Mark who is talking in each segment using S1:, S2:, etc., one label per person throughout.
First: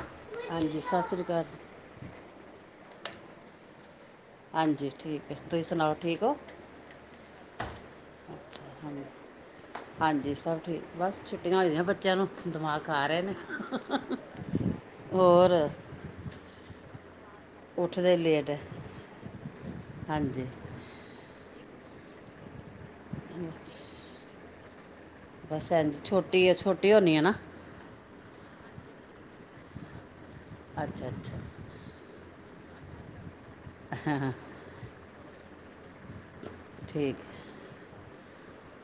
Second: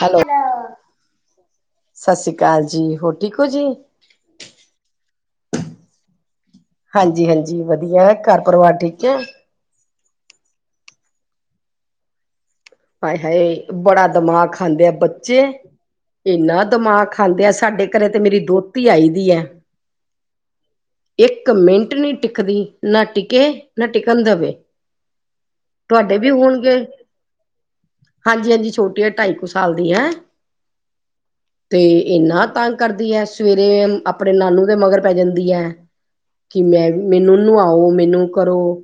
S1: Hello
S2: ਹਾਂਜੀ, ਸਤਿ ਸ਼੍ਰੀ ਅਕਾਲ ਜੀ।
S1: ਸਤਿ ਸ੍ਰੀ ਅਕਾਲ ਜੀ, ਹੋਰ ਠੀਕ ਹੋ ਜੀ?
S2: ਹਾਂਜੀ ਠੀਕ ਹੈ, ਤੁਸੀਂ ਸੁਣਾਓ ਠੀਕ ਹੋ?
S1: ਹਾਂ-ਜੀ ਹਾਂਜੀ, ਵਧੀਆ ਘਰ
S2: ਅੱਛਾ
S1: ਪਰਿਵਾਰ
S2: ਹਾਂਜੀ
S1: ਠੀਕ ਹੈ?
S2: ਹਾਂਜੀ, ਸਭ ਠੀਕ, ਬਸ ਛੁੱਟੀਆਂ ਹੋਈਆਂ ਬੱਚਿਆਂ ਨੂੰ ਦਿਮਾਗ ਖਾ
S1: ਹਾਏ-
S2: ਰਹੇ ਨੇ
S1: ਹਾਏ, ਬੜਾ ਦਿਮਾਗ ਖਾਂਦੇ ਆ ਬੱਚੇ।
S2: ਹੋਰ
S1: ਇੰਨਾ ਦਿਮਾਗ ਖਾਂਦੇ ਆ, ਸਾਡੇ ਘਰੇ
S2: ਉੱਠਦੇ
S1: ਤੇ ਮੇਰੀ
S2: ਲੇਟ ਹੈ
S1: ਦੋਹਤੀ ਆਈ ਦੀ ਹੈ।
S2: ਹਾਂਜੀ।
S1: ਇੱਕ ਮਿੰਟ ਨਹੀਂ ਟਿੱਕਦੀ, ਨਾ ਟਿੱਕੇ, ਨਾ ਟਿਕਣ ਦੇਵੇ।
S2: ਬਸ ਇੰਝ,
S1: ਤੁਹਾਡੇ ਵੀ
S2: ਛੋਟੀ ਹੈ,
S1: ਹੋਣਗੇ
S2: ਛੋਟੀ ਹੋਣੀ ਹੈ ਨਾ?
S1: ਹਾਂਜੀ -ਹਾਂਜੀ, ਛੋਟੀ ਹੈ, ਢਾਈ ਕੁ ਸਾਲ ਦੀ ਹੈ।
S2: ਅੱਛਾ- ਅੱਛਾ।
S1: ਤੇ ਇਨਾਂ ਤੰਗ ਕਰਦੀ ਹੈ, ਸਵੇਰੇ
S2: ਹਾਂ,
S1: ਆਪਣੇ
S2: ਹਾਂ,
S1: ਨਾਨੂ ਦੇ ਮਗਰ ਪੈ ਜਾਂਦੀ ਹੈ। ਕਿ ਮੈਂ
S2: ਠੀਕ
S1: ਮੈਨੂੰ
S2: ਹੈ।
S1: ਨਵਾਓ, ਮੈਨੂੰ ਕਰੋ,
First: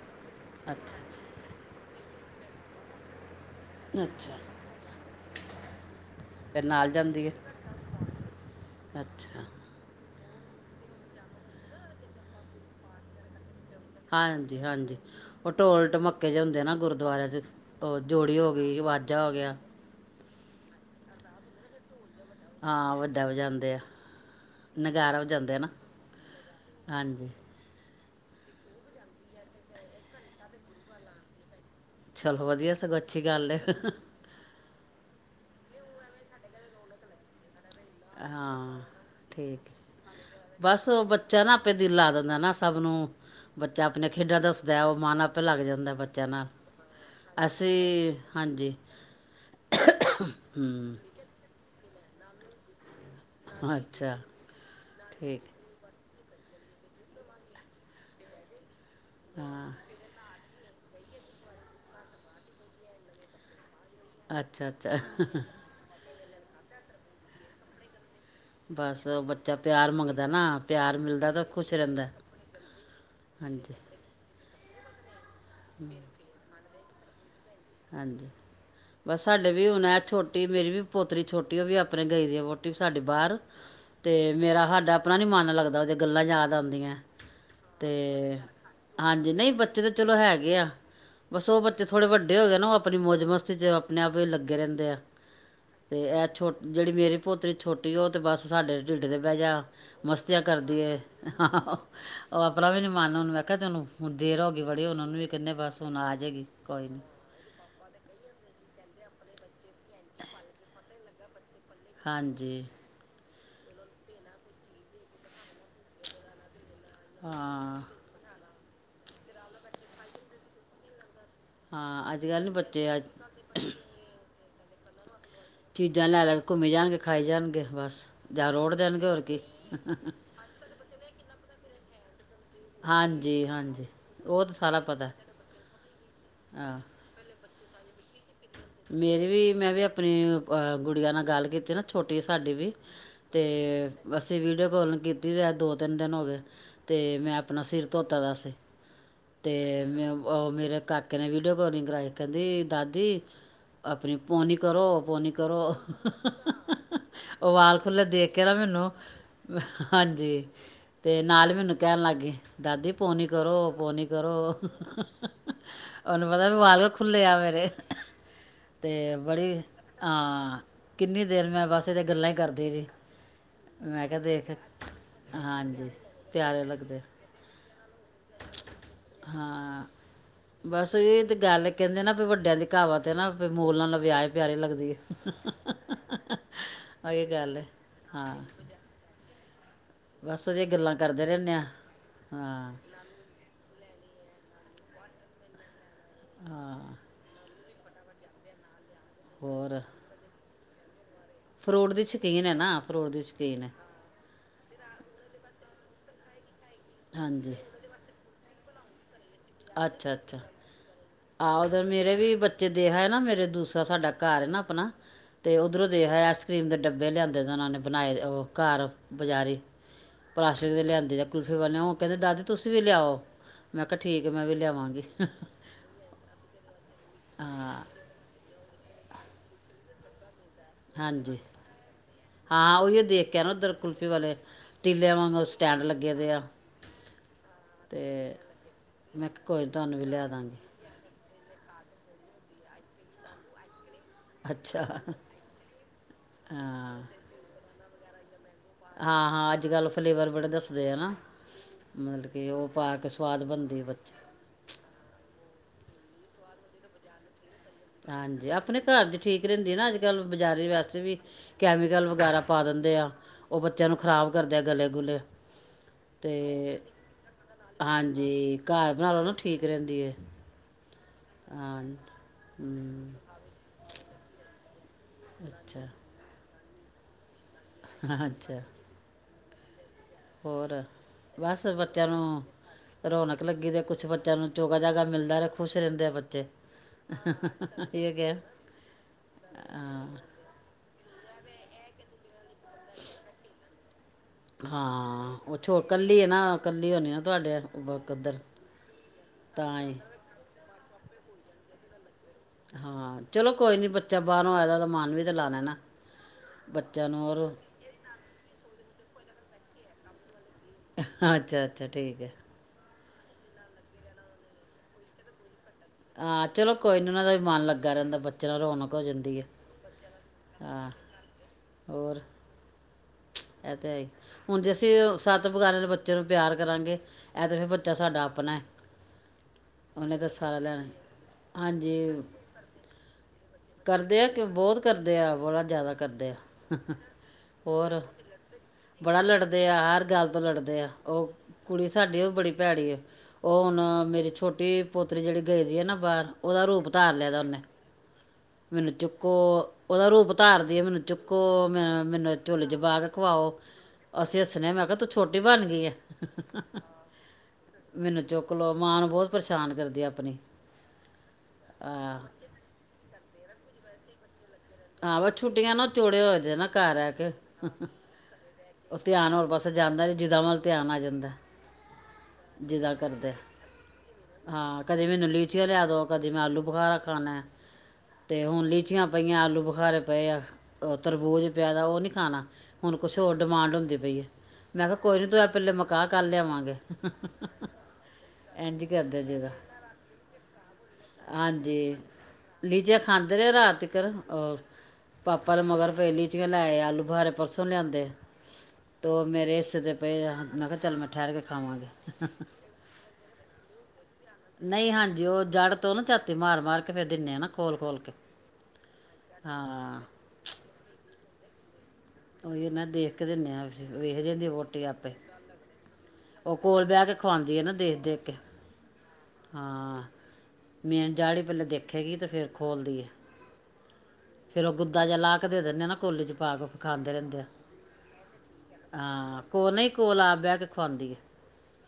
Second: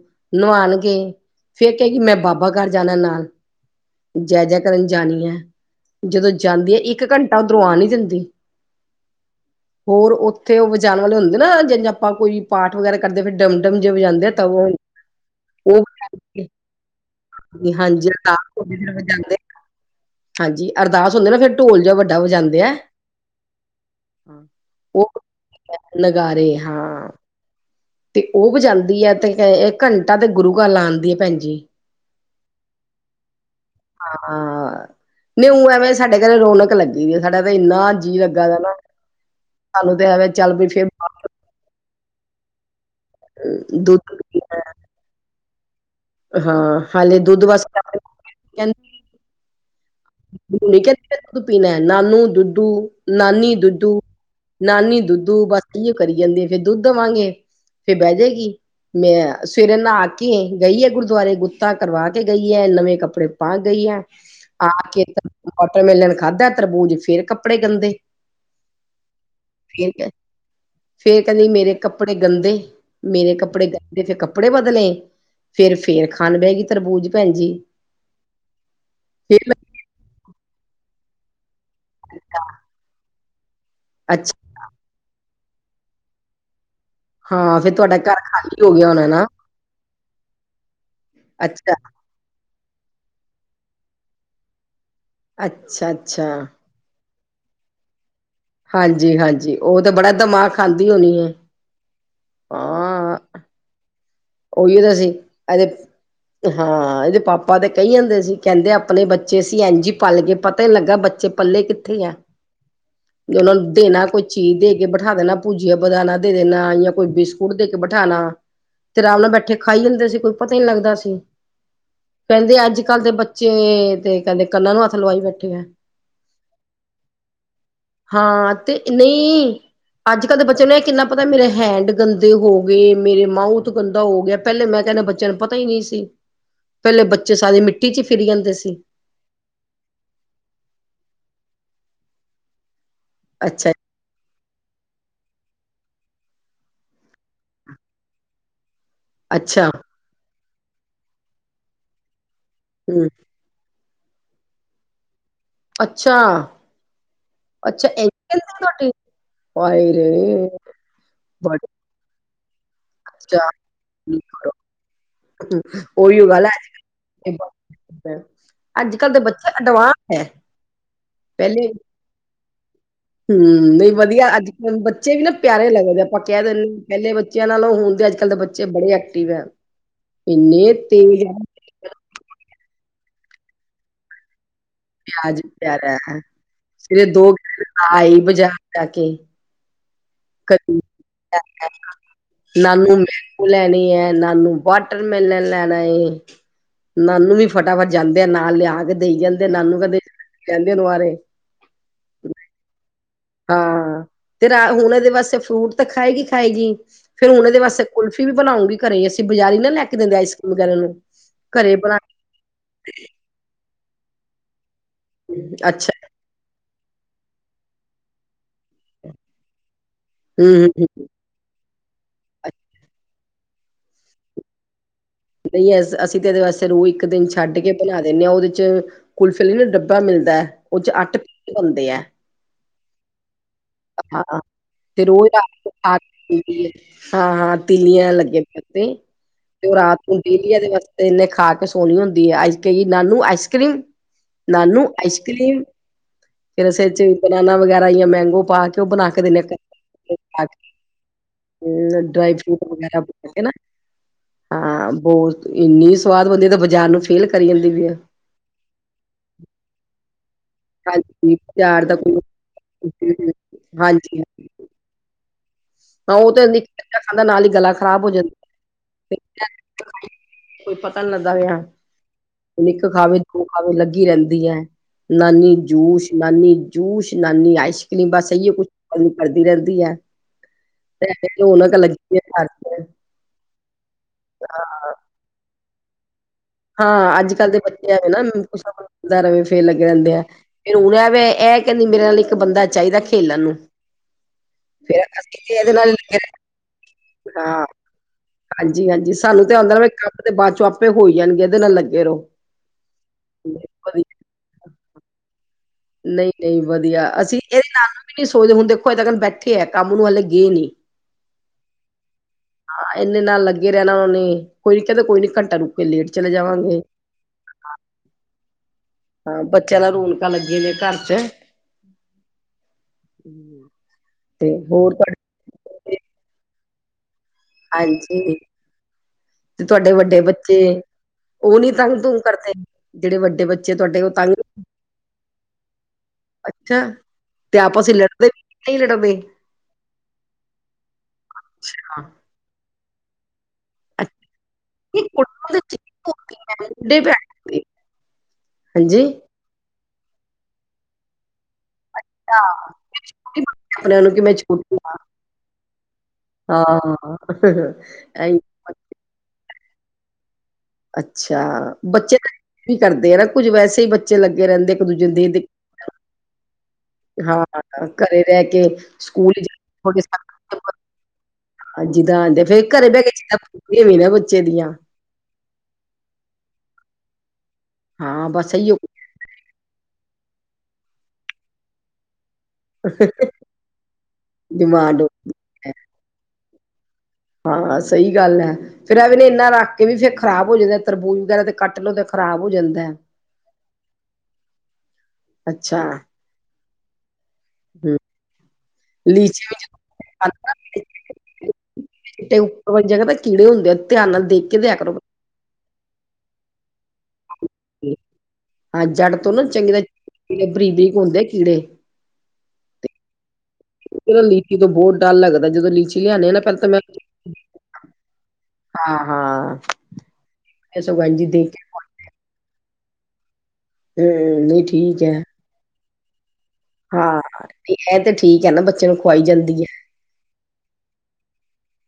S2: ਅੱਛਾ
S1: ਨਵਾਉਣਗੇ। ਫਿਰ ਕਹੇਗੀ ਮੈਂ ਬਾਬਾ ਘਰ ਜਾਣਾ ਨਾਲ,
S2: ਅੱਛਾ
S1: ਜੈ- ਜੈ ਕਰਨ ਜਾਣੀ ਹੈ। ਜਦੋਂ
S2: ਫਿਰ
S1: ਜਾਂਦੀ ਹੈ,
S2: ਨਾਲ
S1: ਇੱਕ
S2: ਜਾਂਦੀ ਹੈ
S1: ਘੰਟਾ ਉਧਰੋਂ ਆਣ ਨੀ ਦਿੰਦੀ।
S2: ਅੱਛਾ
S1: ਹੋਰ ਉੱਥੇ, ਉਹ ਵਜਾਣ ਵਾਲੇ ਹੁੰਦੇ ਨਾ, ਜਿੰਝ ਆਪਾਂ ਕੋਈ ਪਾਠ ਵਗੈਰਾ, ਕਰਦੇ ਫਿਰ ਡਮਡਮ ਜੇ ਵਜਾਂਦੇ ਆ ਤਾਂ
S2: ਹਾਂਜੀ
S1: [unintelligible]
S2: ਹਾਂਜੀ
S1: ਉਹ
S2: ਢੋਲ ਢਮੱਕੇ ਜਿਹੇ ਹੁੰਦੇ ਨਾ ਗੁਰਦੁਆਰਿਆਂ 'ਚ ਉਹ
S1: ਹਾਂਜੀ,
S2: ਜੋੜੀ ਹੋ ਗਈ ਵਾਜਾ ਹੋ
S1: ਵਜਾਂਦੇ
S2: ਗਿਆ
S1: ਹਾਂਜੀ, ਅਰਦਾਸ ਹੁੰਦੀ ਨਾ ਫ਼ਿਰ ਢੋਲ ਜਾ ਵੱਡਾ ਵਜਾਂਦੇ। ਐ
S2: ਹਾਂ ਵੱਡਾ ਵਜਾਉਂਦੇ ਆ
S1: ਉਹ
S2: ਨਗਾਰਾ ਵਜਾਉਂਦੇ ਆ ਨਾ
S1: ਲਗਾ ਰੇ ਹਾਂ।
S2: ਹਾਂਜੀ
S1: ਤੇ ਉਹ ਵਜਾਂਦੀ ਐ ਤੇ ਘੰਟਾ ਤੇ ਗੁਰੂ ਘਰ ਲਾ ਆਂਦੀ ਆ ਭੈਣਜੀ।
S2: ਚਲੋ ਵਧੀਆ ਸਗੋਂ ਅੱਛੀ ਗੱਲ ਐ।
S1: ਹਾਂ, ਨਹੀਂ ਊ ਐਵੇਂ ਸਾਡੇ ਘਰ ਰੌਣਕ ਲੱਗੀ ਸਾਡਾ ਤਾਂ ਇੰਨਾ ਜੀ ਲੱਗਾ ਦਾ ਨਾ
S2: ਹਾਂ ਠੀਕ
S1: ਸਾਨੂੰ ਤੇ ਐਵੇਂ ਚੱਲ ਵੀ ਫੇਰ
S2: ਬਸ ਉਹ ਬੱਚਾ ਨਾ ਆਪੇ ਦਿਲ ਲਾ ਦਿੰਦਾ ਨਾ, ਸਭ ਨੂੰ ਬੱਚਾ ਆਪਣੀਆਂ
S1: ਦੁੱਧ
S2: ਖੇਡਾਂ
S1: ਪੀਣਾ
S2: ਦੱਸਦਾ, ਉਹ ਮਨ ਆਪੇ ਲੱਗ ਜਾਂਦਾ ਬੱ ਬੱਚਿਆਂ ਨਾਲ,
S1: ਹਾਂ ਹਾਲੇ ਦੁੱਧ ਵਾਸਤੇ ਆਪਣੇ
S2: ਅਸੀਂ ਹਾਂਜੀ
S1: ਕਹਿੰਦੀ
S2: ਹਮ
S1: ਦੁੱਧੂ ਪੀਣਾ, ਨਾਨੂ ਦੁੱਧੂ ਨਾਨੀ ਦੁੱਧੂ,
S2: ਅੱਛਾ
S1: ਨਾਨੀ
S2: ਠੀਕ
S1: ਦੁੱਧੂ ਬਸ ਇਓ ਕਰੀ ਜਾਂਦੀ, ਫੇਰ ਦੁੱਧ ਦੇਵਾਂਗੇ, ਫਿਰ ਬਹਿ ਜਾਏਗੀ, ਮੈਂ
S2: ਹਾਂ
S1: ਸਵੇਰੇ ਨਹਾ ਕੇ ਗਈ ਹੈ ਗੁਰਦੁਆਰੇ, ਗੁੱਤਾਂ ਕਰਵਾ ਕੇ ਗਈ ਹੈ, ਨਵੇਂ ਕੱਪੜੇ ਪਾ ਗਈ ਹੈ।
S2: ਅੱਛਾ
S1: ਆ
S2: ਅੱਛਾ
S1: ਕੇ, ਵਾਟਹ ਮੇਲਨ ਖਾਧਾ, ਤਰਬੂਜ, ਫੇਰ ਕੱਪੜੇ ਗੰਦੇ
S2: ਬਸ ਬੱਚਾ,
S1: ਫੇਰ
S2: ਪਿਆਰ
S1: ਕ
S2: ਮੰਗਦਾ ਨਾ, ਪਿਆਰ
S1: ਫੇਰ
S2: ਮਿਲਦਾ ਤਾਂ
S1: ਕਹਿੰਦੀ
S2: ਖੁਸ਼
S1: ਮੇਰੇ
S2: ਰਹਿੰਦਾ।
S1: [unintelligible] ਮੇਰੇ ਕੱਪੜੇ
S2: ਹਾਂਜੀ
S1: ਗੰਦੇ, ਫਿਰ ਕੱਪੜੇ ਬਦਲੇ, ਫ਼ੇਰ, ਫਿਰ ਖਾਣ ਬਹਿ ਗਈ ਤਰਬੂਜ ਭੈਣ ਜੀ।
S2: ਹਾਂਜੀ, ਬਸ
S1: ਫੇਰ
S2: ਸਾਡੇ
S1: ਮੈਂ
S2: ਵੀ ਹੁਣ ਐ ਛੋਟੀ, ਮੇਰੀ ਵੀ ਪੋਤਰੀ ਛੋਟੀ [unintelligible] ਆਪਣੇ ਗਈ ਦੀ ਆ
S1: ਕਿਹਾ
S2: ਵਹੁਟੀ, ਸਾਡੀ ਬਾਹਰ
S1: ਅੱਛਾ
S2: ਤੇ ਮੇਰਾ ਸਾਡਾ ਆਪਣਾ ਨੀ ਮਨ ਲੱਗਦਾ, ਉਹਦੀ ਗੱਲਾਂ ਯਾਦ ਆਉਂਦੀਆਂ
S1: ਹਾਂ, ਫੇਰ ਤੁਹਾਡਾ ਘਰ
S2: ਤੇ
S1: ਖਾਲੀ ਹੋ ਗਿਆ ਹੋਣਾ ਨਾ,
S2: ਹਾਂਜੀ ਨਹੀਂ ਬੱ ਬੱਚੇ ਤਾਂ ਚਲੋ ਹੈਗੇ ਆ ਬਸ ਉਹ
S1: ਅੱਛਾ,
S2: ਬੱਚੇ ਥੋੜੇ ਵੱਡੇ ਹੋਏ ਨਾ ਉਹ ਆਪਣੀ ਮੌਜ ਮਸਤੀ ਚ ਆਪਣੇ ਆਪ ਵਿੱਚ ਲੱਗੇ ਰਹਿੰਦੇ ਆ ਤੇ ਐ
S1: ਅੱਛਾ-ਅੱਛਾ।
S2: ਛੋਟੇ ਜਿਹੜੀ ਮੇਰੀ ਪੋਤਰੀ ਛੋਟੀ ਉਹ ਤਾਂ ਬਸ ਸਾਡੇ ਢਿੱਡ ਤੇ ਬਹਿ ਜਾ
S1: ਹਾਂਜੀ-ਹਾਂਜੀ, ਉਹ ਤਾਂ ਬੜਾ
S2: ਮਸਤੀਆ
S1: ਦਿਮਾਗ
S2: ਕਰਦੀ
S1: ਖਾਂਦੀ
S2: ਐ।
S1: ਹੋਣੀ ਏ,
S2: ਉਹ ਆਪਣਾ ਵੀ ਨੀ ਮਨ
S1: ਹਾਂ,
S2: ਉਹਨੂੰ ਮੈਂ ਕਿਹਾ ਤੈਨੂੰ ਹੁਣ ਦੇਰ ਹੋ ਗਈ
S1: ਉਹੀਓ
S2: ਬੜੀ
S1: ਤਾਂ
S2: ਉਹ
S1: ਸੀ।
S2: ਨੂੰ ਵੀ ਕਹਿੰਦੇ
S1: ਇਹਦੇ
S2: ਬਸ ਹੁਣ ਆ ਜੇਗੀ ਕੋਈ ਨੀ।
S1: ਆਪਾਂ ਤਾਂ ਕਹੀ ਜਾਂਦੇ ਸੀ ਕਹਿੰਦੇ ਆਪਣੇ ਬੱਚੇ ਸੀਂ ਇੰਜ ਹੀ ਪਲ ਗਏ ਪਤਾ ਹੀ ਲੱਗਾ ਬੱਚੇ ਪੱਲੇ ਕਿ [unintelligible] ਆ
S2: ਹਾਂਜੀ
S1: ਉਹਨਾਂ ਨੂੰ ਦੇਣਾ ਕੋਈ ਚੀਜ਼ ਦੇ ਕੇ ਬਿਠਾ ਦੇਣਾ ਭੁਜੀਆ ਬਦਾਣਾ ਦੇ ਦੇਣਾ ਜਾਂ ਕੋਈ ਬਿਸਕੁਟ ਦੇ ਕੇ
S2: ਹਾਂ
S1: ਬਿਠਾਣਾ। ਤੇ ਰਾਮ ਨਾਲ ਬੈਠੇ ਖਾਈ ਜਾਂਦੇ ਸੀ ਕੋਈ ਪਤਾ ਹੀ ਨੀ ਲੱਗਦਾ ਸੀ।
S2: ਹਾਂ ਅੱਜ ਕੱਲ੍ਹ ਨੀ
S1: ਕਹਿੰਦੇ ਅੱਜ
S2: ਬੱਚੇ
S1: ਕੱਲ੍ਹ ਦੇ ਬੱਚੇ ਤੇ ਕਹਿੰਦੇ ਕੰਨਾਂ ਨੂੰ ਹੱਥ ਲਵਾਈ ਬੈਠੇ। ਆ।
S2: ਚੀਜ਼ਾਂ ਲੈ ਲੈ ਕੇ ਘੁੰਮੀ ਜਾਣਗੇ ਖਾਈ ਜਾਣਗੇ ਬਸ ਜਾਂ ਰੋਡ ਦੇਣਗੇ ਹੋਰ ਕੀ।
S1: ਕਦੇ ਬੱਚੇ ਨੂੰ ਇਹ ਕਿੰਨਾ ਪਤਾ ਮੇਰੇ ਹੈਂਡ ਗੰਦੇ ਹੋ ਗਏ ਮੇਰੇ
S2: ਹਾਂਜੀ
S1: ਮਾਊ ਥ
S2: ਹਾਂਜੀ
S1: ਗੰਦਾ ਹੋ ਗਿਆ
S2: ਉਹ ਤਾਂ
S1: ਪਹਿਲੇ
S2: ਸਾਰਾ
S1: ਮੈਂ ਕਹਿੰਦਾ ਬੱਚਿਆਂ ਨੂੰ ਪਤਾ ਹੀ ਨਹੀਂ ਸੀ
S2: ਹਾਂ
S1: ਪਹਿਲੇ ਬੱਚੇ ਸਾਰੀ ਮਿੱਟੀ ਚ ਫਿਰੀ ਜਾਂਦੇ ਸੀ।
S2: ਮੇਰੀ ਵੀ ਮੈਂ ਵੀ ਆਪਣੀ ਗੁੜੀਆਂ ਨਾਲ ਗੱਲ ਕੀਤੀ ਨਾ ਛੋਟੀ ਸਾਡੀ ਵੀ। ਤੇ
S1: ਅੱਛਾ
S2: ਅਸੀਂ ਵੀਡੀਓ ਕੋਲ ਕੀਤੀ ਤਾਂ ਦੋ ਤਿੰਨ ਦਿਨ ਹੋ ਗਏ। ਤੇ ਮੈਂ ਆਪਣਾ ਸਿਰ ਧੋਤਾ ਦਾ ਸੀ। ਤੇ
S1: ਅੱਛਾ
S2: ਮ ਉਹ ਮੇਰੇ ਕਾਕੇ ਨੇ ਵੀਡੀਓ ਕਾਲਿੰਗ ਕਰਵਾਈ ਕਹਿੰਦੀ
S1: ਹਮ
S2: ਦਾਦੀ ਆਪਣੀ ਪੋਨੀ ਕਰੋ ਪੋਨੀ ਕਰੋ।
S1: ਅੱਛਾ
S2: ਵਾਲ
S1: ਅੱਛਾ
S2: ਖੁੱਲੇ
S1: ਇੰਝ
S2: ਦੇਖ
S1: ਕਹਿੰਦੇ
S2: ਕੇ ਨਾ ਮੈਨੂੰ
S1: ਤੁਹਾਡੇ ਹਾਏ
S2: ਹਾਂਜੀ
S1: ਰੇ
S2: ਤੇ ਨਾਲ
S1: ਬੜੀ
S2: ਮੈਨੂੰ ਕਹਿਣ ਲੱਗ ਗਈ ਦਾਦੀ ਪੋਨੀ ਕਰੋ ਪੋਨੀ ਕਰੋ।
S1: ਉਹੀਓ
S2: ਉਹਨੂੰ
S1: ਗੱਲ
S2: ਪਤਾ ਵੀ
S1: ਹੈ
S2: ਵਾਲ ਕੇ ਖੁੱਲੇ ਆ ਮੇਰੇ
S1: ਅੱਜ ਕੱਲ੍ਹ
S2: ਤੇ
S1: ਦੇ ਬੱਚੇ
S2: ਬੜੀ
S1: ਅਡਵਾਂਸ ਹੈ
S2: ਹਾਂ ਕਿੰਨੀ ਦੇਰ ਮੈਂ ਬਸ ਇਹਦੇ ਗੱਲਾਂ ਹੀ ਕਰਦੀ ਰਹੀ।
S1: ਹੂੰ, ਨਹੀਂ
S2: ਮੈਂ ਕਿਹਾ
S1: ਵਧੀਆ ਅੱਜ
S2: ਦੇਖ
S1: ਕੱਲ ਬੱਚੇ ਵੀ ਨਾ ਪਿਆਰੇ
S2: ਹਾਂਜੀ
S1: ਲੱਗਦੇ ਆਪਾਂ ਕਹਿ
S2: ਪਿਆਰੇ
S1: ਦਿੰਦੇ
S2: ਲੱਗਦੇ
S1: ਪਹਿਲੇ ਬੱਚਿਆਂ ਨਾਲੋਂ ਹੁਣ ਤੇ ਅੱਜ ਕੱਲ੍ਹ ਦੇ ਬੱਚੇ ਬੜੇ ਐਕਟਿਵ ਐ
S2: ਹਾਂ
S1: ਇੰਨੇ
S2: ਬਸ
S1: ਤੇਜ਼
S2: ਇਹ
S1: ਐ।
S2: ਤੇ ਗੱਲ ਕਹਿੰਦੇ ਨਾ ਵੀ ਵੱਡਿਆਂ ਦੀ ਕਹਾਵਾਤ ਐ ਨਾ ਵੀ ਮੋਹ ਨਾ ਲਵੇ ਪਿਆਰੇ ਲੱਗਦੀ। ਹੈ
S1: ਪਿਆਜ ਵੀ ਪਿਆਰ
S2: ਉਹ ਇਹ ਗੱਲ ਹੈ ਹਾਂ
S1: [unintelligible]
S2: ਬਸ ਉਹਦੀਆਂ ਗੱਲਾਂ
S1: [unintelligible]
S2: ਕਰਦੇ ਰਹਿੰਦੇ ਆ ਹਾਂ
S1: ਲੈਣੀ ਐ ਨਾਨੂੰ ਵਾਟਰਮੈਲਨ ਲੈਣਾ ਐ
S2: ਹਾਂ
S1: ਨਾਨੂੰ ਵੀ ਫਟਾਫਟ ਜਾਂਦੇ ਆ ਨਾਲ ਲਿਆ ਕੇ ਦੇਈ ਜਾਂਦੇ ਆ ਨਾਨੂ
S2: ਹੋਰ
S1: ਕਦੇ ਕਹਿੰਦੇ [unintelligible]
S2: ਫਰੂਟ ਦੀ ਸ਼ਕੀਨ ਐ ਨਾ ਫਰੂਟ ਦੀ। ਸ਼ੌਕੀਨ ਹੈ
S1: ਹਾਂ, ਤੇ ਰਾ ਹੁਣ ਇਹਦੇ ਵਾਸਤੇ ਫਰੂਟ ਤਾਂ ਖਾਏਗੀ ਖਾਏਗੀ ਫੇਰ ਹੁਣ
S2: ਹਾਂਜੀ
S1: ਇਹਦੇ ਵਾਸਤੇ ਕੁਲਫੀ ਵੀ ਬਣਾਉਂਗੀ ਘਰੇ ਅਸੀਂ ਬਜ਼ਾਰੀ ਨੀ ਲੈ ਕੇ
S2: ਅੱਛਾ
S1: ਦਿੰਦੇ ਆਈਸਕ੍ਰੀਮ ਵਗੈਰਾ ਨੂੰ ਘਰੇ ਬਣਾ
S2: ਜਿਹੜੇ ਵੀ ਬੱਚੇ ਦੇਹਾਏ ਨਾ ਮੇਰੇ ਦੂਸਰਾ ਸਾਡਾ ਘਰ ਹੈ ਨਾ ਆਪਣਾ,
S1: ਕੇ
S2: ਤੇ ਉੱਧਰੋਂ
S1: ਅੱਛਾ
S2: ਦੇਹਾਇਆ ਤਿੰਨ ਡੱਬੇ ਲਿਆਉਦੇ ਸਨ ਉਹਨ ਬਣਾਏ ਘਰ ਬਾਜ਼ਾਰੀ
S1: ਹੂੰ ਹੂੰ ਅੱਛਾ
S2: ਸਕੂਲ ਫੇ ਵਾਲਿਆ ਉਹ ਕਹਿੰਦੇ ਦਾਦੀ ਤੁਸੀਂ ਵੀ ਲਿਆਓ ਮੈਂ ਕਿਹਾ ਠੀਕ ਹੈ ਮੈਂ ਵੀ ਲਿਆਵਾਂਗੀ
S1: ਨਹੀਂ ਅਸੀਂ ਤਾਂ ਇਹਦੇ ਵਾਸਤੇ ਰੋਜ ਇੱਕ ਦਿਨ ਛੱਡ ਕੇ
S2: ਹਾਂ
S1: ਬਣਾ ਦਿੰਦੇ ਹਾਂ ਉਹਦੇ ਚ ਕੁਲਫਲੀ ਲਈ ਨਾ ਡੱਬਾ ਮਿਲਦਾ ਉਹ ਚ ਅਠ
S2: ਹਾਂਜੀ
S1: [unintelligible]
S2: ਹਾਂ ਉਹੀ ਦੇਖ ਕੇ ਆ ਨਾ ਉੱਧਰ।
S1: ਤੇ ਰੋਜ਼ ਹਾਂ
S2: ਲੱਗੇ ਦੇ ਆ
S1: ਹਾਂ
S2: ਤੇ
S1: ਤੀਲੀਆਂ ਲੱਗੀਆਂ ਤੇ
S2: ਮੈਂ ਕਿਹਾ ਕੋਈ
S1: ਤੇ
S2: ਨੀ,
S1: ਉਹ ਰਾਤ
S2: ਤੁਹਾਨੂੰ ਵੀ
S1: ਨੂੰ
S2: ਲਿਆ ਦਾਂਗੇ
S1: ਡੇਲੀ ਦੇ ਵਾਸਤੇ ਇਨੇ ਖਾ ਕੇ ਸੋਹਣੀ ਹੁੰਦੀ ਐ ਕਹੇਗੀ ਨਾਨੂ ਆਈਸ ਕਰ੍ਰੀਮ
S2: ਅੱਛਾ
S1: ਨਾਨੂ ਆਈਸ ਕਰ੍ਰੀਮ ਫੇਰ ਅਸੀਂ ਇਹ
S2: ਹਾਂ
S1: ਚ ਬਨੈਨਾ ਵਗੈਰਾ ਜਾਂ ਮੈਂਗੋ ਪਾ ਕੇ ਤੇ ਉਹ ਬਣਾ ਕੇ
S2: ਹਾਂ ਹਾਂ ਅੱਜ ਕੱਲ੍ਹ ਫਲੇਵਰ
S1: [unintelligible]
S2: ਬੜੇ ਦੱਸਦੇ ਆ ਨਾ
S1: ਹੂੰ,
S2: ਮਤਲਬ
S1: ਡਰਾਈ
S2: ਕਿ
S1: ਫਰੂਟ
S2: ਉਹ
S1: ਵਗੈਰਾ ਪਾ ਕੇ
S2: ਸਵਾਦ
S1: ਨਾ।
S2: ਬਣਦੀ ਬੱਚੇ
S1: ਹਾਂ, ਬਹੁਤ ਇੰਨੀ ਸਵਾਦ ਬਣਦੀ ਤਾਂ ਬਾਜ਼ਾਰ ਨੂੰ ਫੇਲ ਕਰੀ ਜਾਂਦੀ ਐ।
S2: ਹਾਂਜੀ, ਆਪਣੇ ਘਰ ਦੀ ਠੀਕ ਰਹਿੰਦੀ ਨਾ ਅੱਜ ਕੱਲ੍ਹ ਬਜ਼ਾਰੀ ਵਾਸਤੇ ਵੀ।
S1: ਹਾਂਜੀ ਬਾਜ਼ਾਰ ਦਾ
S2: ਕੈਮੀਕਲ
S1: ਕੋਈ
S2: ਵਗੈਰਾ ਪਾ
S1: ਹੂੰ,
S2: ਦਿੰਦੇ ਆ
S1: ਹੂੰ,
S2: ਉਹ ਬੱਚਿਆਂ ਨੂੰ
S1: ਹਾਂਜੀ
S2: ਖ਼ਰਾਬ ਕਰਦੇ ਆ ਗਲੇ ਗੁਲੇ।
S1: ਹਾਂ ਉਹ
S2: ਤੇ,
S1: ਨਿੱਕਾ ਖਾਂਦਾ ਨਾਲ ਹੀ ਗਲਾ ਖ਼ਰਾਬ ਹੋ ਜਾਂਦਾ
S2: ਹਾਂਜੀ ਘਰ ਬਣਾ ਲੋ ਨਾ ਠੀਕ ਰਹਿੰਦੀ ਹੈ
S1: ਕੋਈ ਪਤਾ ਨੀ ਲੱਗਦਾ ਵਿ
S2: ਹਾਂ
S1: ਲਿਖ
S2: ਹੂੰ
S1: ਖਾਵੇ ਲੱਗੀ ਰਹਿੰਦੀ ਹੈ, ਨਾਨੀ
S2: ਅੱਛਾ
S1: ਜੂਸ਼, ਨਾਨੀ ਜੂਸ਼, ਨਾਨੀ ਆਈ ਸ਼ਕ ਨ ਬਸ ਇਹੀਓ
S2: ਅੱਛਾ
S1: ਕੁਛ ਗੱਲ ਨ ਕਰਦੀ ਰਹਿੰਦੀ ਹੈ
S2: ਹੋਰ, ਬਸ
S1: ਰੌਣਕ
S2: ਬੱਚਿਆਂ
S1: ਲੱਗੀ
S2: ਨੂੰ
S1: ਘਰ ਚ
S2: ਰੌਣਕ ਲੱਗੀ, ਦੇ ਕੁਛ ਬੱਚਿਆਂ ਨੂੰ ਚੋਗਾ ਜਾਗਾ ਮਿਲਦਾ ਰਹੇ ਖੁਸ਼ ਰਹਿੰਦੇ ਆ ਬੱਚੇ
S1: ਹਾਂ ਅੱਜ ਕੱਲ੍ਹ ਦੇ ਬੱਚੇ ਆਂ
S2: ਇਹ
S1: ਨਾ
S2: ਕਿਹਾ
S1: ਕੁਛ ਦਾ ਰਵੇਂ ਫੇਰ ਲੱਗੇ
S2: ਹਾਂ
S1: ਰਹਦੇ ਆ ਫਿਰ ਉਹਨ ਇਹ ਕਹਿੰਦੀ ਮੇਰੇ ਨਾਲ ਇੱਕ ਬੰਦਾ ਚਾਹੀਦਾ ਖੇਲਣ ਨੂੰ ਫੇਰ
S2: ਹਾਂ
S1: ਅਸੀਂ ਇਹਦੇ
S2: ਉਹ
S1: ਨਾਲ ਹੀ ਲੱਗੇ
S2: ਕੱਲੀ ਆ ਨਾ ਕੱਲੀ ਹੋਣੀ ਨਾ ਤੁਹਾਡੇ
S1: ਹਾਂ
S2: ਉਧਰ
S1: ਹਾਂਜੀ- ਹਾਂਜੀ ਸਾਨੂੰ ਤੇ ਆਉਂਦਾ ਨਾ ਕੰਮ ਦੇ ਬਾਅਦ ਚੋਂ ਆਪੇ ਹੋ ਹੀ ਜਾਣਗੇ ਇਹਦੇ ਨਾਲ ਲੱਗੇ ਰਹੋ
S2: ਹਾਂ ਚਲੋ ਕੋਈ ਨੀ
S1: ਵਧੀਆ,
S2: ਬੱਚਾ ਬਾਹਰੋਂ ਆਇ ਉਹਦਾ ਮਨ ਵੀ ਤੇ ਲਾਉਣਾ ਨਾ
S1: ਨਹੀਂ -ਨਹੀਂ ਵਧੀਆ
S2: ਬੱਚਿਆਂ ਨੂੰ
S1: ਅਸੀਂ
S2: ਔਰ
S1: ਇਹਦੇ ਨਾਲ ਨੂੰ ਵੀ ਨਹੀਂ ਸੋਚਦੇ ਹੁਣ ਦੇਖੋ ਇਹਦ ਕਨ ਬੈਠੇ ਆ ਕੰਮ ਨੂੰ ਹਲੇ ਗਏ ਨੀ
S2: ਅੱਛਾ, ਅੱਛਾ ਠੀਕ ਹੈ
S1: ਆਾਂ ਇੰਨੇ ਨਾਲ ਲੱਗੇ ਰਹਿਣਾ ਉਹਨੇ ਕੋਈ ਨੀ ਕਹਿੰਦਾ ਕੋਈ ਨੀ ਘੰਟਾ ਨੂੰ
S2: ਹਾਂ ਚਲੋ ਕੋਈ ਨੀ ਉਹਨਾਂ ਦਾ ਵੀ ਮਨ ਲੱਗਾ ਰਹਿੰਦਾ ਬੱਚਿਆਂ ਨਾਲ ਰੌਣਕ ਹੋ ਜਾਂਦੀ ਹੈ
S1: ਚਲੋ ਰੌਣਕਾਂ ਲੱਗੀ ਨੇ
S2: ਹਾਂ
S1: ਘਰ ਚ
S2: ਹੋਰ
S1: ਹੂੰ,
S2: ਇਹ ਤੇ ਹੀ
S1: ਤੇ
S2: ਹੁਣ
S1: ਹੋਰ
S2: ਜੈਸੀੇ
S1: ਤੁਹਾਡੇ
S2: ਸੱਤ ਵਗਾਰਿਆਂ ਦੇ ਬੱਚੇ ਨੂੰ ਪਿਆਰ ਕਰਾਂਗੇ ਇਹ ਤਾਂ ਫਿਰ ਬੱਚਾ ਸਾਡਾ
S1: ਹਾਂਜੀ
S2: ਆਪਣਾ ਹੈ
S1: ਤੇ ਤੁਹਾਡੇ
S2: ਉਹਨੇ
S1: ਵੱਡੇ
S2: ਤਾਂ
S1: ਬੱਚੇ
S2: ਸਾਰਾ ਲੈਣੇ
S1: ਉਹ ਨੀ ਤੰਗ ਤੁੰਗ
S2: ਹਾਂਜੀ,
S1: ਕਰਦੇ ਜਿਹੜੇ ਵੱਡੇ ਬੱਚੇ ਤੁਹਾਡੇ ਉਹ
S2: ਕਰਦੇ ਆ
S1: ਤੰਗ
S2: ਕਿ ਬਹੁਤ ਕਰਦੇ ਆ ਬੜਾ ਜ਼ਿਆਦਾ ਕਰਦੇ ਆ
S1: ਅੱਛਾ ਤੇ ਆਪਸ ਚ
S2: ਹੋਰ
S1: ਲੜਦੇ ਵੀ ਕਿ ਨਹੀਂ ਲੜਦੇ
S2: ਬੜਾ ਲੜਦਾ ਦੇ ਆ ਹਰ ਗੱਲ ਤੋਂ ਲੜਦੇ ਆ, ਉਹ ਕੁੜੀ
S1: ਅੱਛਾ
S2: ਸਾਡੀ ਉਹ ਬੜੀ ਭੈੜੀ ਆ ਉਹ ਹੁਣ ਮੇਰੀ ਛੋਟੀ
S1: ਅੱਛਾ
S2: ਪੋਤਰੀ ਜਿਹੜੀ
S1: ਕੁੜੀਆਂ ਦੇ
S2: ਗਏਦੀ ਹੈ
S1: ਚੀਜ਼
S2: ਨਾ ਬਾਹਰ
S1: ਹੁੰਦੀ ਹੈ,
S2: ਉਹਦਾ ਰੂਪ
S1: ਮੁੰਡੇ
S2: ਉਤਾਰ
S1: ਭੈਣ
S2: ਲੈਦਾ ਉਹਨੇ
S1: ਹੁੰਦੇ।
S2: ਮੈਨੂੰ
S1: ਹਾਂਜੀ
S2: ਚੁੱਕੋ ਉਹਦਾ ਰੂਪ ਧਾਰਦੀ ਹੈ ਮੈਨੂੰ ਚੁੱਕੋ ਮੈਂ ਮੈਨੂੰ
S1: ਹਾਂ,
S2: ਝੋਲੀ ਜ ਬਾਹ ਕੇ
S1: ਆਪਣੇ
S2: ਖਵਾਓ,
S1: ਆਪ ਨੂੰ ਕਿ
S2: ਅਸੀਂ
S1: ਛੋਟੀ
S2: ਹਸਣੇ ਮੈਂ ਕਿਹਾ ਤੂੰ ਛੋਟੀ ਬਣ ਗਈ ਆ
S1: ਹਾਂ,
S2: ਮੈਨੂੰ
S1: ਇਹੀ
S2: ਚੁੱਕ ਲਓ, ਮਾਂ ਨੂੰ ਬਹੁਤ ਪਰੇਸ਼ਾਨ ਕਰਦੀ ਆਪਣੀ
S1: ਅੱਛਾ ਬੱਚੇ
S2: ਆ
S1: ਤਾਂ ਤੰਗ ਵੀ ਕਰਦੇ ਨਾ ਕੁੱਝ ਵੈਸੇ ਹੀ ਬੱਚੇ ਲੱਗੇ ਰਹਿੰਦੇ ਦੂਜੇ ਨੂੰ
S2: ਆਹ ਵ
S1: ਦੇਖ ਦੇਖ
S2: ਛੁੱਟੀਆਂ ਨਾ ਚੋੜੇ ਹੋ ਜਾ ਨਾ ਘਰ ਆ ਕੇ
S1: ਹਾਂ, ਘਰੇ ਰਹਿ ਕੇ
S2: ਉਹ
S1: ਸਕੂਲ
S2: ਧਿਆਨ ਹੋਰ ਬਸ ਜਾਂਦਾ ਜਿਦਾਂ ਵੱਲ ਧਿਆਨ ਆ ਜਾਂਦਾ
S1: ਹਾਂਜੀ ਜਿੱਦਾਂ ਫੇਰ ਘਰੇ
S2: ਜਿੱਦਾਂ
S1: ਬ
S2: ਕਰਦੇ
S1: ਜਿੱਦਾਂ ਵੀ ਨਾ ਬੱਚੇ ਦੀਆਂ
S2: ਹਾਂ ਕਦੇ ਮੈਨੂੰ ਲੀਚੀਆਂ ਲਿਆ ਦੋ ਕਦੇ ਮੈਂ ਆਲੂ ਬੁਖਾਰ ਖਾਂਣਾ
S1: ਹਾਂ,
S2: ਤੇ
S1: ਬਸ
S2: ਹੁਣ
S1: ਇਹੀਓ
S2: ਲੀਚੀਆਂ ਪਈਆਂ ਆਲੂ ਬੁਖਾਰੇ ਪਏ ਆ, ਉਹ ਤਰਬੂਜ਼ ਪਿਆ ਉਹ ਨੀ ਖਾਣਾ, ਹੁਣ ਕੁਛ ਹੋਰ ਡਿਮਾਂਡ ਹੁੰਦੀ ਪਈ ਹੈ ਮੈਂ ਕਿਹਾ
S1: ਡਿਮਾਂਡ
S2: ਕੋਈ ਨਹੀਂ ਤੂੰ ਪਹਿਲੇ ਆ ਮੁਕਾ ਫਿਰ ਕਲ ਲਿਆਵਾਂਗੇ
S1: ਹਾਂ ਸਹੀ ਗੱਲ ਹੈ
S2: ਇੰਜ
S1: ਫਿਰ ਐਵੇਂ
S2: ਕਰਦੇ
S1: ਨੇ ਇਨਾ
S2: ਜਿਹਦਾ
S1: ਰੱਖ ਕੇ ਵੀ ਫੇਰ ਖਰਾਬ ਹੋ ਜਾਂਦਾ ਤਰਬੂਜ਼ ਵਗੈਰਾ ਤੇ ਕੱਟ
S2: ਹਾਂਜੀ
S1: ਲਉਦੇ
S2: ਲੀਚੀਆਂ ਖਾਂਦੇ ਰਹੇ ਰਾਤ ਤਕ ਉਹ ਪਾਪਾ ਦੇ
S1: ਅੱਛਾ,
S2: ਮਗਰ ਪਈ ਜੀ ਲੈ ਆਏ ਆਲੂ ਬਖ਼ਾਰੇ ਪਰਸੋਂ ਲਿਆਂਦੇ
S1: [inaudible]
S2: ਤੋ ਮੇਰੇ
S1: ਵੀ
S2: ਹਿੱਸੇ ਤੇ ਪਏ, ਮੈਂ ਕਿਹਾ ਚੱਲ ਮੈਂ ਠਹਿਰ ਕੇ ਖਾਵਾਂਗੀ
S1: ਤੇ ਉਪਰ ਵਾਲੀ ਜਗ੍ਹਾ ਕੀੜੇ ਹੁੰਦੇ ਆ ਧਿਆਨ ਨਾਲ ਦੇਖ ਕੇ ਦਿਆ
S2: ਨਹੀਂ
S1: ਕਰੋ।
S2: ਹਾਂਜੀ ਉਹ ਜੜ੍ਹ ਤੋਂ ਨਾ ਝਾਤੀ ਮਾਰ- ਮਾਰ ਕੇ ਫੇਰ ਦਿੰਦੇ ਆ ਨਾ ਖੋਲ ਖੋਲ ਕੇ
S1: ਹਾਂ ਜੜ ਤੋਂ ਨਾ ਚੰਗੀ ਤ
S2: ਹਾਂ
S1: ਬਰੀਕ-ਬਰੀਕ ਹੁੰਦੇ ਕੀੜੇ
S2: ਉਹੀ ਮੈਂ ਦੇਖ ਕੇ ਦਿੰਦੇ ਹਾਂ
S1: ਜਿਹੜਾ
S2: ਵੇਖਦੇ ਹੁੰਦੀ
S1: ਲੀਚੀ ਤੋਂ
S2: ਵਹੁਟੀ
S1: ਬਹੁਤ ਡਰ ਲੱਗਦਾ ਜਦੋਂ ਲੀਚੀ ਲਿਆਣੇ ਆ ਨਾ
S2: ਉਹ
S1: ਪਹਿਲਾਂ ਤਾਂ ਮੈਂ
S2: ਕੋਲ ਬਹਿ ਕੇ ਖਵਾਉਂਦੀ ਹੈ ਨਾ ਦੇਖ -ਦੇਖ ਕੇ
S1: ਹਾਂ -ਹਾਂ ਮੈਂ ਸਗੋਂ
S2: ਮੇਨ
S1: ਇੰਝ
S2: ਜੜ ਹੀ
S1: ਦੇਖ
S2: ਪਹਿਲੇ ਦੇਖੇਗੀ ਤੇ ਫੇਰ ਖੋਲਦੀ ਹੈ।
S1: [unintelligible]
S2: ਫੇਰ ਉਹ ਗੁੱਦਾ
S1: ਹੈ
S2: ਜਿ ਲਾ ਦੇ ਦਿੰਦੇ ਆ ਨਾ ਕੋੋਲੀ ਚ ਪਾ ਕੇ। ਖਾਂਦੇ
S1: ਹਾਂ
S2: ਰਹਿੰਦੇ ਆ
S1: ਨਹੀਂ ਇਹ ਤੇ ਠੀਕ ਹੈ ਨਾ ਬੱਚੇ ਨੂੰ ਖਵਾਈ
S2: ਹਾਂ
S1: ਜਾਂਦੀ
S2: ਕੋ
S1: ਹੈ
S2: ਨਹੀਂ ਕੋਲ ਬਹਿ ਕੇ ਖਵਾਉਂਦੀ ਏ।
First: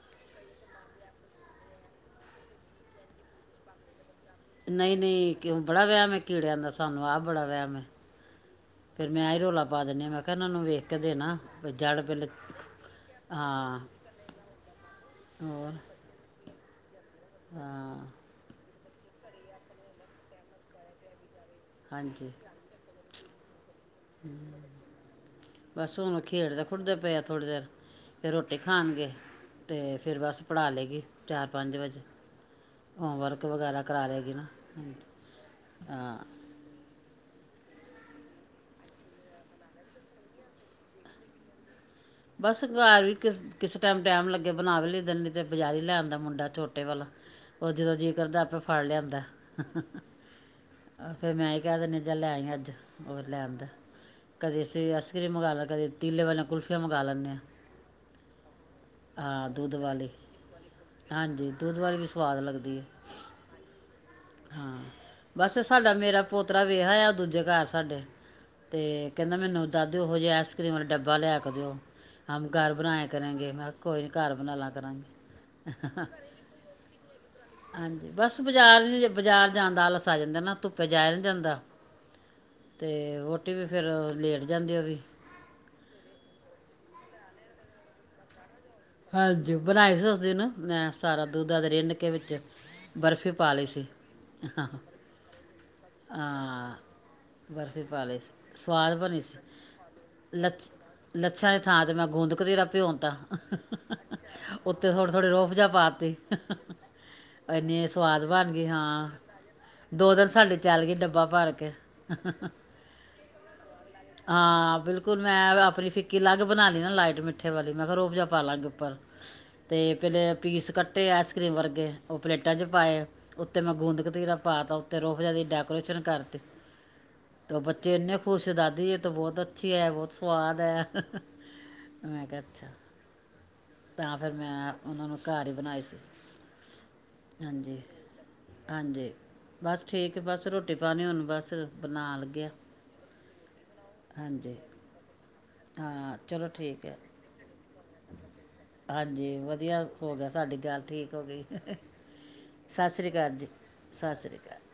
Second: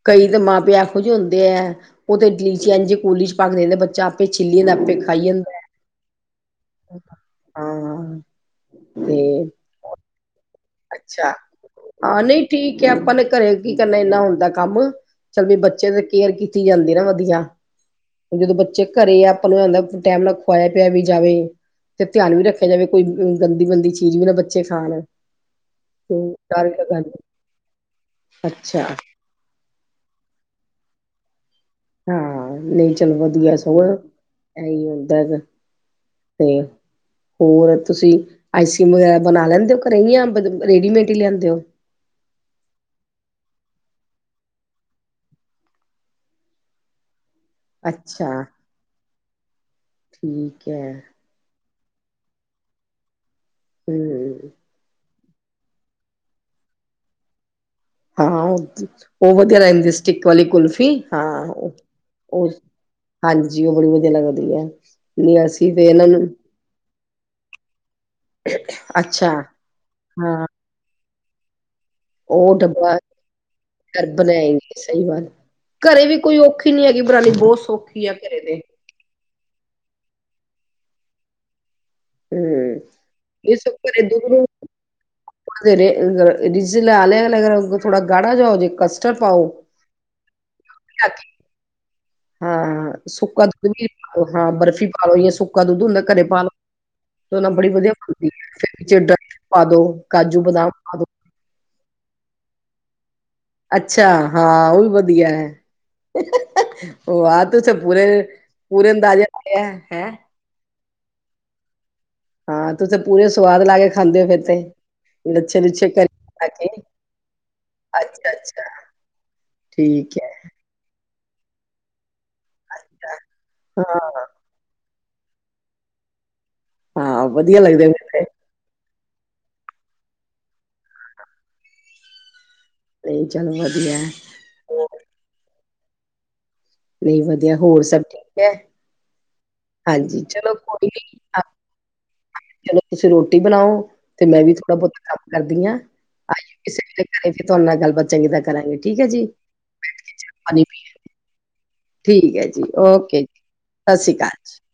S1: ਕਈ ਤਾਂ ਮਾਂ ਪਿਓ ਇਹੋ ਜਿਹੇ ਹੁੰਦੇ ਹੈ ਉਹ ਤੇ ਲੀਚੀ ਇਝ ਕੋਲੀ ਚ ਪਾ ਕੇ ਦੇ ਦਿੰਦੇ ਐ ਬੱਚਾ ਛਿੱਲੀ ਜਾਂਦਾ ਆਪੇ ਖਾਈ
S2: ਨਈਂ-ਨਈਂ
S1: ਜਾਂਦਾ
S2: ਕਿਉਂ
S1: ਹੈ।
S2: ਬੜਾ ਵਹਿਮ ਏ ਕੀੜਿਆਂ ਦਾ ਸਾਨੂੰ ਆਹ ਬੜਾ ਵਹਿਮ ਏ।
S1: ਹਾਂ
S2: ਫੇਰ ਮੈਂ ਹੀ
S1: ਤੇ
S2: ਰੌਲਾ ਪਾ ਦੇਨੀ ਹਾਂ ਮੈਂ ਕਿਹਾ ਇਹਨਾਂ ਨੂੰ ਵੇਖ ਕੇ
S1: ਅੱਛਾ
S2: ਦੇਣਾ ਵੀ ਜੜ
S1: ਹਾਂ
S2: ਪਹਿਲੇ
S1: ਨਈ ਠੀਕ ਹੈ ਆਪਾਂ ਨੇ ਘਰੇ ਕੀ
S2: ਹਾਂ
S1: ਕਰਨਾ ਇਨਾ ਹੁੰਦਾ ਕੰਮ ਚੱਲ ਵੀ
S2: ਹੋਰ
S1: ਬੱਚੇ ਦੇ ਕੇਅਰ ਕੀਤੀ ਜਾਂਦੀ ਨਾ ਵਧੀਆ
S2: ਹਾਂ
S1: ਜਦੋ ਬ ਚੇ ਘਰੇ ਆਪਾਂ ਨੂੰ ਆ ਟਾਈਮ ਨਾਲ ਖੁਆਇਆ ਪਿਆਆ ਵੀ ਜਾਵੇ ਤੇ
S2: ਹਾਂਜੀ
S1: ਧਿਆਨ ਵੀ ਰੱਖ ਜਾਵੇ ਕੋਈ ਗੰਦੀ ਗੰਦੀ ਚੀਜ਼ ਵੀ ਨਾ ਬੱਚੇ ਖਾਨ।
S2: ਬਸ ਹੁਣ ਖੇਡਦੇ-ਖੁਡਦੇ ਪਏ ਹੈ ਥੋੜੀ ਦੇਰ ਫਿਰ ਰੋਟੀ
S1: ਅੱਛਾ
S2: ਖਾਣਗੇ। ਤੇ ਫੇਰ ਬਸ ਪੜ੍ਹਾ ਲੈਗੀ ਚਾ, ਪੰਜ ਵਜੇ।
S1: ਹਾਂ ਨਹੀਂ ਚਲੋ
S2: ਹੋਮਵਰਕ
S1: ਵਧੀਆ
S2: ਵਗੈਰਾ
S1: ਸਗੋਂ
S2: ਕਰਾ ਲਗੀ ਨਾ
S1: ਇਹੀ ਹੁੰਦਾ
S2: ਹਾਂ।
S1: ਤੇ ਹੋਰ ਤੁਸੀਂ ਆਈਸਕ੍ਰੀਮ ਵਗੈਰਾ ਬਣਾ ਲੈਂਦੇ ਹੋ ਘਰੇ ਹੀ ਰੇਡੀਮੇਡ ਹੀ ਲੈਂਦੇ ਹੋ।
S2: ਬਸ ਘਰ ਵੀ ਕਿਸ ਕਿਸ ਟਾਈਮ ਟੈਮ ਲੱਗੇ ਬਣਾ ਵੀ ਲਈ ਦਾ ਨੀ ਨੀ ਤੇ ਬਜ਼ਾਰੀ ਲੈਦਾ ਮੁੰਡਾ ਛੋਟੇ ਵਾਲਾ। ਉਹ ਜਦੋਂ ਜੀਅ ਕਰਦਾ
S1: ਅੱਛਾ
S2: ਆਪੇ ਫੜ ਲਿਆਂਦਾ।
S1: ਠੀਕ ਹੈ
S2: ਫੇਰ ਮੈਂ ਇਹ ਕਹਿ ਦੀਨੀ ਆ ਜਾ ਲੈਈ ਅੱਜ ਹੋਰ ਲੈਦਾ
S1: ਹਮ
S2: ਕਦੇ ਕਦੀ ਆਈਸਕ੍ਰੀਮ ਮੰਵਾ ਲੈ ਕਦੇ ਤੀਲੇ ਵਾਲੀਆਂ ਕੁਲਫੀਆਂ ਮੰਵਾ ਲੈਨੇ ਹਾਂ।
S1: ਹਾਂ ਉਹ ਉਹ
S2: ਹਾਂ
S1: ਵਧੀਆ
S2: ਦੁੱਧ
S1: ਰਹਿੰਦੀ ਸਟਿਕ ਵਾਲੀ ਕੁਲਫੀ ਹਾਂ
S2: ਹਾਂਜੀ ਦੁੱਧ ਵਾਲੀ ਵੀ ਸਵਾਦ
S1: ਉਹ
S2: ਲੱਗਦੀ ਹੈ
S1: ਹਾਂਜ ਜੀ ਉ ਬੜੀ ਵਧੀਆ ਲਗ
S2: ਹਾਂ ਬਸ ਸਾਡਾ ਮੇਰਾ ਪੋਤਰਾ ਵੇਖ ਆਇਆ ਦੂਜੇ ਘਰ ਸਾਡੇ। ਤੇ
S1: ਅੱਛਾ
S2: ਕਹਿੰਦਾ ਮੈਨੂੰ ਦਾਦੀ ਉਹੋ ਜਿਹੇ
S1: ਹਾਂ
S2: ਆਈਸ ਕਰ੍ਰੀਮ ਵਾਲੇ ਡੱਬਾ ਲਿਆ ਕੇ ਦਿਓ। ਹਮ
S1: ਉਹ
S2: ਘਰ
S1: ਡੱਬਾ
S2: ਬਣਾਏ ਕਰਾਂਗੇ ਮੈਂ ਕਿਹਾ ਕੋਈ ਨੀ ਘਰ ਬਣਾਲਾ
S1: ਬਣਾਏਗੀ ਸਹੀ ਬਾਤ
S2: ਕਰਾਂਗੇ।
S1: ਘਰੇ ਵੀ ਕੋਈ ਔਖੀ ਨੀ ਹੈਗੀ ਬਣਾਣੀ ਬਹੁਤ ਸੌਖੀ
S2: ਹਾਂਜੀ
S1: ਆ
S2: ਬਸ
S1: ਘਰੇ ਤੇ
S2: ਬਾਜ਼ਾਰ ਬਾਜ਼ਾਰ ਜਾਣ ਦਾ ਆਲਸ ਆ ਜਾਂਦਾ ਨਾ ਧੁੱਪੇ ਜਾਯਾ ਨੀ ਜਾਂਦਾ।
S1: ਹੂੰ
S2: ਤੇ ਵੋਟੀ ਵੀ ਫੇਰ ਲੇਟ ਜਾਂਦੀ ਐ ਉਹ ਵੀ।
S1: [unintelligible] ਗੜਾ ਜਾਓ ਜੇ ਕਸਟਰਡ ਪਾਓ
S2: ਹਾਂਜੀ ਬਣਾਏ ਸੀ ਉਸ ਦਿਨ। ਮੈਂ ਸਾਰਾ ਦੁੱਧ ਦਦ ਰਿੰਨ ਕੇ ਵਿੱਚੇ
S1: ਹਾਂ
S2: ਬਰਫ਼ੀ
S1: ਸੁੱਕਾ
S2: ਪਾ ਲੀ
S1: ਦੁੱਧ
S2: ਸੀ।
S1: ਵੀ ਪਾਲੋ ਹਾਂ ਬਰਫ਼ੀ [inaudible] ਘਰੇ ਪਾਲੋ। ਤੇ ਉਹ ਨਾਲ ਬੜੀ
S2: ਬਰਫੀ
S1: ਵਧੀਆ
S2: ਪਾ ਲਈ ਸੀ ਸਵਾਦ ਬਣੀ
S1: [inaudible] ਪਾ ਦੋ ਕਾਜੂ, ਬਦਾਮ ਪਾ ਦੋ।
S2: ਲੱਛਿਆਂ ਦੀ ਥਾਂ ਤੇ ਮੈਂ ਗੋਂਦ ਕਤੀਰਾ ਭਿਉ ਤਾ।
S1: ਅੱਛਾ ਹਾਂ ਉਹ ਵੀ
S2: ਉੱਤੇ
S1: ਵਧੀਆ
S2: ਥੋੜੀ-ਥੋੜੀ
S1: ਹੈ
S2: ਰੋਹਫਜਾ ਪਾਤੀ
S1: ਵਾਹ ਤੁਸੀਂ
S2: ਇੰਨੇ
S1: ਪੂਰੇ
S2: ਸਵਾਦ ਬਣ ਗਈ
S1: ਪੂਰੇ
S2: ਹਾਂ,
S1: ਅੰਦਾਜ਼ੇ ਲਾਇਆ ਹੈ
S2: ਦੋ ਦਿਨ ਸਾਡੀ ਚੱਲ ਗੀ ਡੱਬਾ ਭਰ ਕੇ।
S1: ਹਾਂ ਤੁਸੀਂ ਪੂਰੇ ਸਵਾਦ ਲਾ ਕੇ ਖਾਂਦੇ ਹੋ ਫਿਰ ਤੇ
S2: ਹਾਂ ਬਿਲਕੁਲ ਮੈਂ
S1: ਲੱਛੇ-ਲੁੱਛੇ
S2: ਆਪਣੀ
S1: ਘਰੇ
S2: ਫਿੱਕੀ ਅਲਗ
S1: ਕੇ
S2: ਬਣਾ ਲਈ ਨਾ ਲਾਈਟ ਮਿੱਠ ਮਿੱਠੇ ਵਾਲੀ ਮੈਂ ਕਿਹਾ ਰੋਬਜਾ ਪਾ
S1: ਅੱਛਾ-ਅੱਛਾ
S2: ਲਵਾਂਗੇ ਉੱਪਰ ਅਤੇ
S1: ਠੀਕ ਐ
S2: ਪਹਿਲੇ ਪੀਸ ਕੱਟੇ ਆਈਸ ਕਰ੍ਰੀਮ ਵਰਗੇ। ਉਹ ਪਲੇਟਾਂ ਪਾਏ, ਉੱਤੇ ਮੈਂ ਗੂੰਦ
S1: ਹਾਂ,
S2: ਕਤੀਰਾ ਪਾ ਤਾ ਉੱਤੇ ਰੋਹਫਜਾ ਦੀ ਡੈਕੋਰੇਸ਼ਨ ਕਰਤੀ।
S1: ਹਾਂ
S2: ਤੇ
S1: ਵਧੀਆ ਲੱਗਦੇ
S2: ਬੱਚੇ
S1: ਹੋਣੇ
S2: ਇੰਨੇ
S1: ਫੇਰ
S2: ਖੁਸ਼ ਦਾਦੀ ਇਹ ਤਾਂ ਬਹੁਤ ਅੱਛੀ ਹੈ, ਬਹੁਤ ਸਵਾਦ ਹੈ ਮੈਂ ਕਿਹਾ ਅੱਛਾ।
S1: ਜਨਵਰੀ
S2: ਤਾਂ ਫਿਰ ਮੈਂ ਉਹਨਾਂ ਨੂੰ ਘਰ ਹੀ ਬਣਾਈ ਸੀ।
S1: ਨਹੀਂ ਵਧੀਆ ਹੋਰ
S2: ਹਾਂਜੀ
S1: ਸਭ ਠੀਕ ਹੈ।
S2: ਹਾਂਜੀ ਬਸ ਠੀਕ
S1: ਹਾਂਜੀ
S2: ਹੈ, ਬਸ
S1: ਚਲੋ
S2: ਰੋਟੀ
S1: ਕੋਈ
S2: ਪਾਣੀ
S1: ਨੀ
S2: ਹੁਣ ਬਸ ਬਣਾ ਲੱਗੇ ਹਾਂ
S1: [inaudible] ਚਲੋ ਤੁਸੀਂ ਰੋਟੀ ਬਣਾਓ। ਤੇ ਮੈਂ ਵੀ
S2: ਹਾਂਜੀ
S1: ਥੋੜਾ ਬਹੁਤਾ ਕੰਮ ਕਰਦੀ ਆ
S2: ਹਾਂ ਚਲੋ
S1: [inaudible]
S2: ਠੀਕ ਹੈ
S1: ਤੁਹਾਡੇ ਨਾਲ ਗੱਲਬਾਤ ਚੰਗੀ ਤਰ੍ਹਾਂ ਕਰਾਂਗੇ ਠੀਕ ਹੈ ਜੀ।
S2: ਕੋ ਗੀ
S1: ਠੀਕ ਐ ਜੀ
S2: ਸਸ ਸ੍ਰੀ
S1: ਓਕੇ
S2: ਕਾਲ ਜੀ,
S1: ਸਤਿ ਸ਼੍ਰੀ
S2: ਸਸ
S1: ਅਕਾਲ
S2: ਸ੍ਰੀ
S1: ਜੀ।
S2: ਕਾਲ।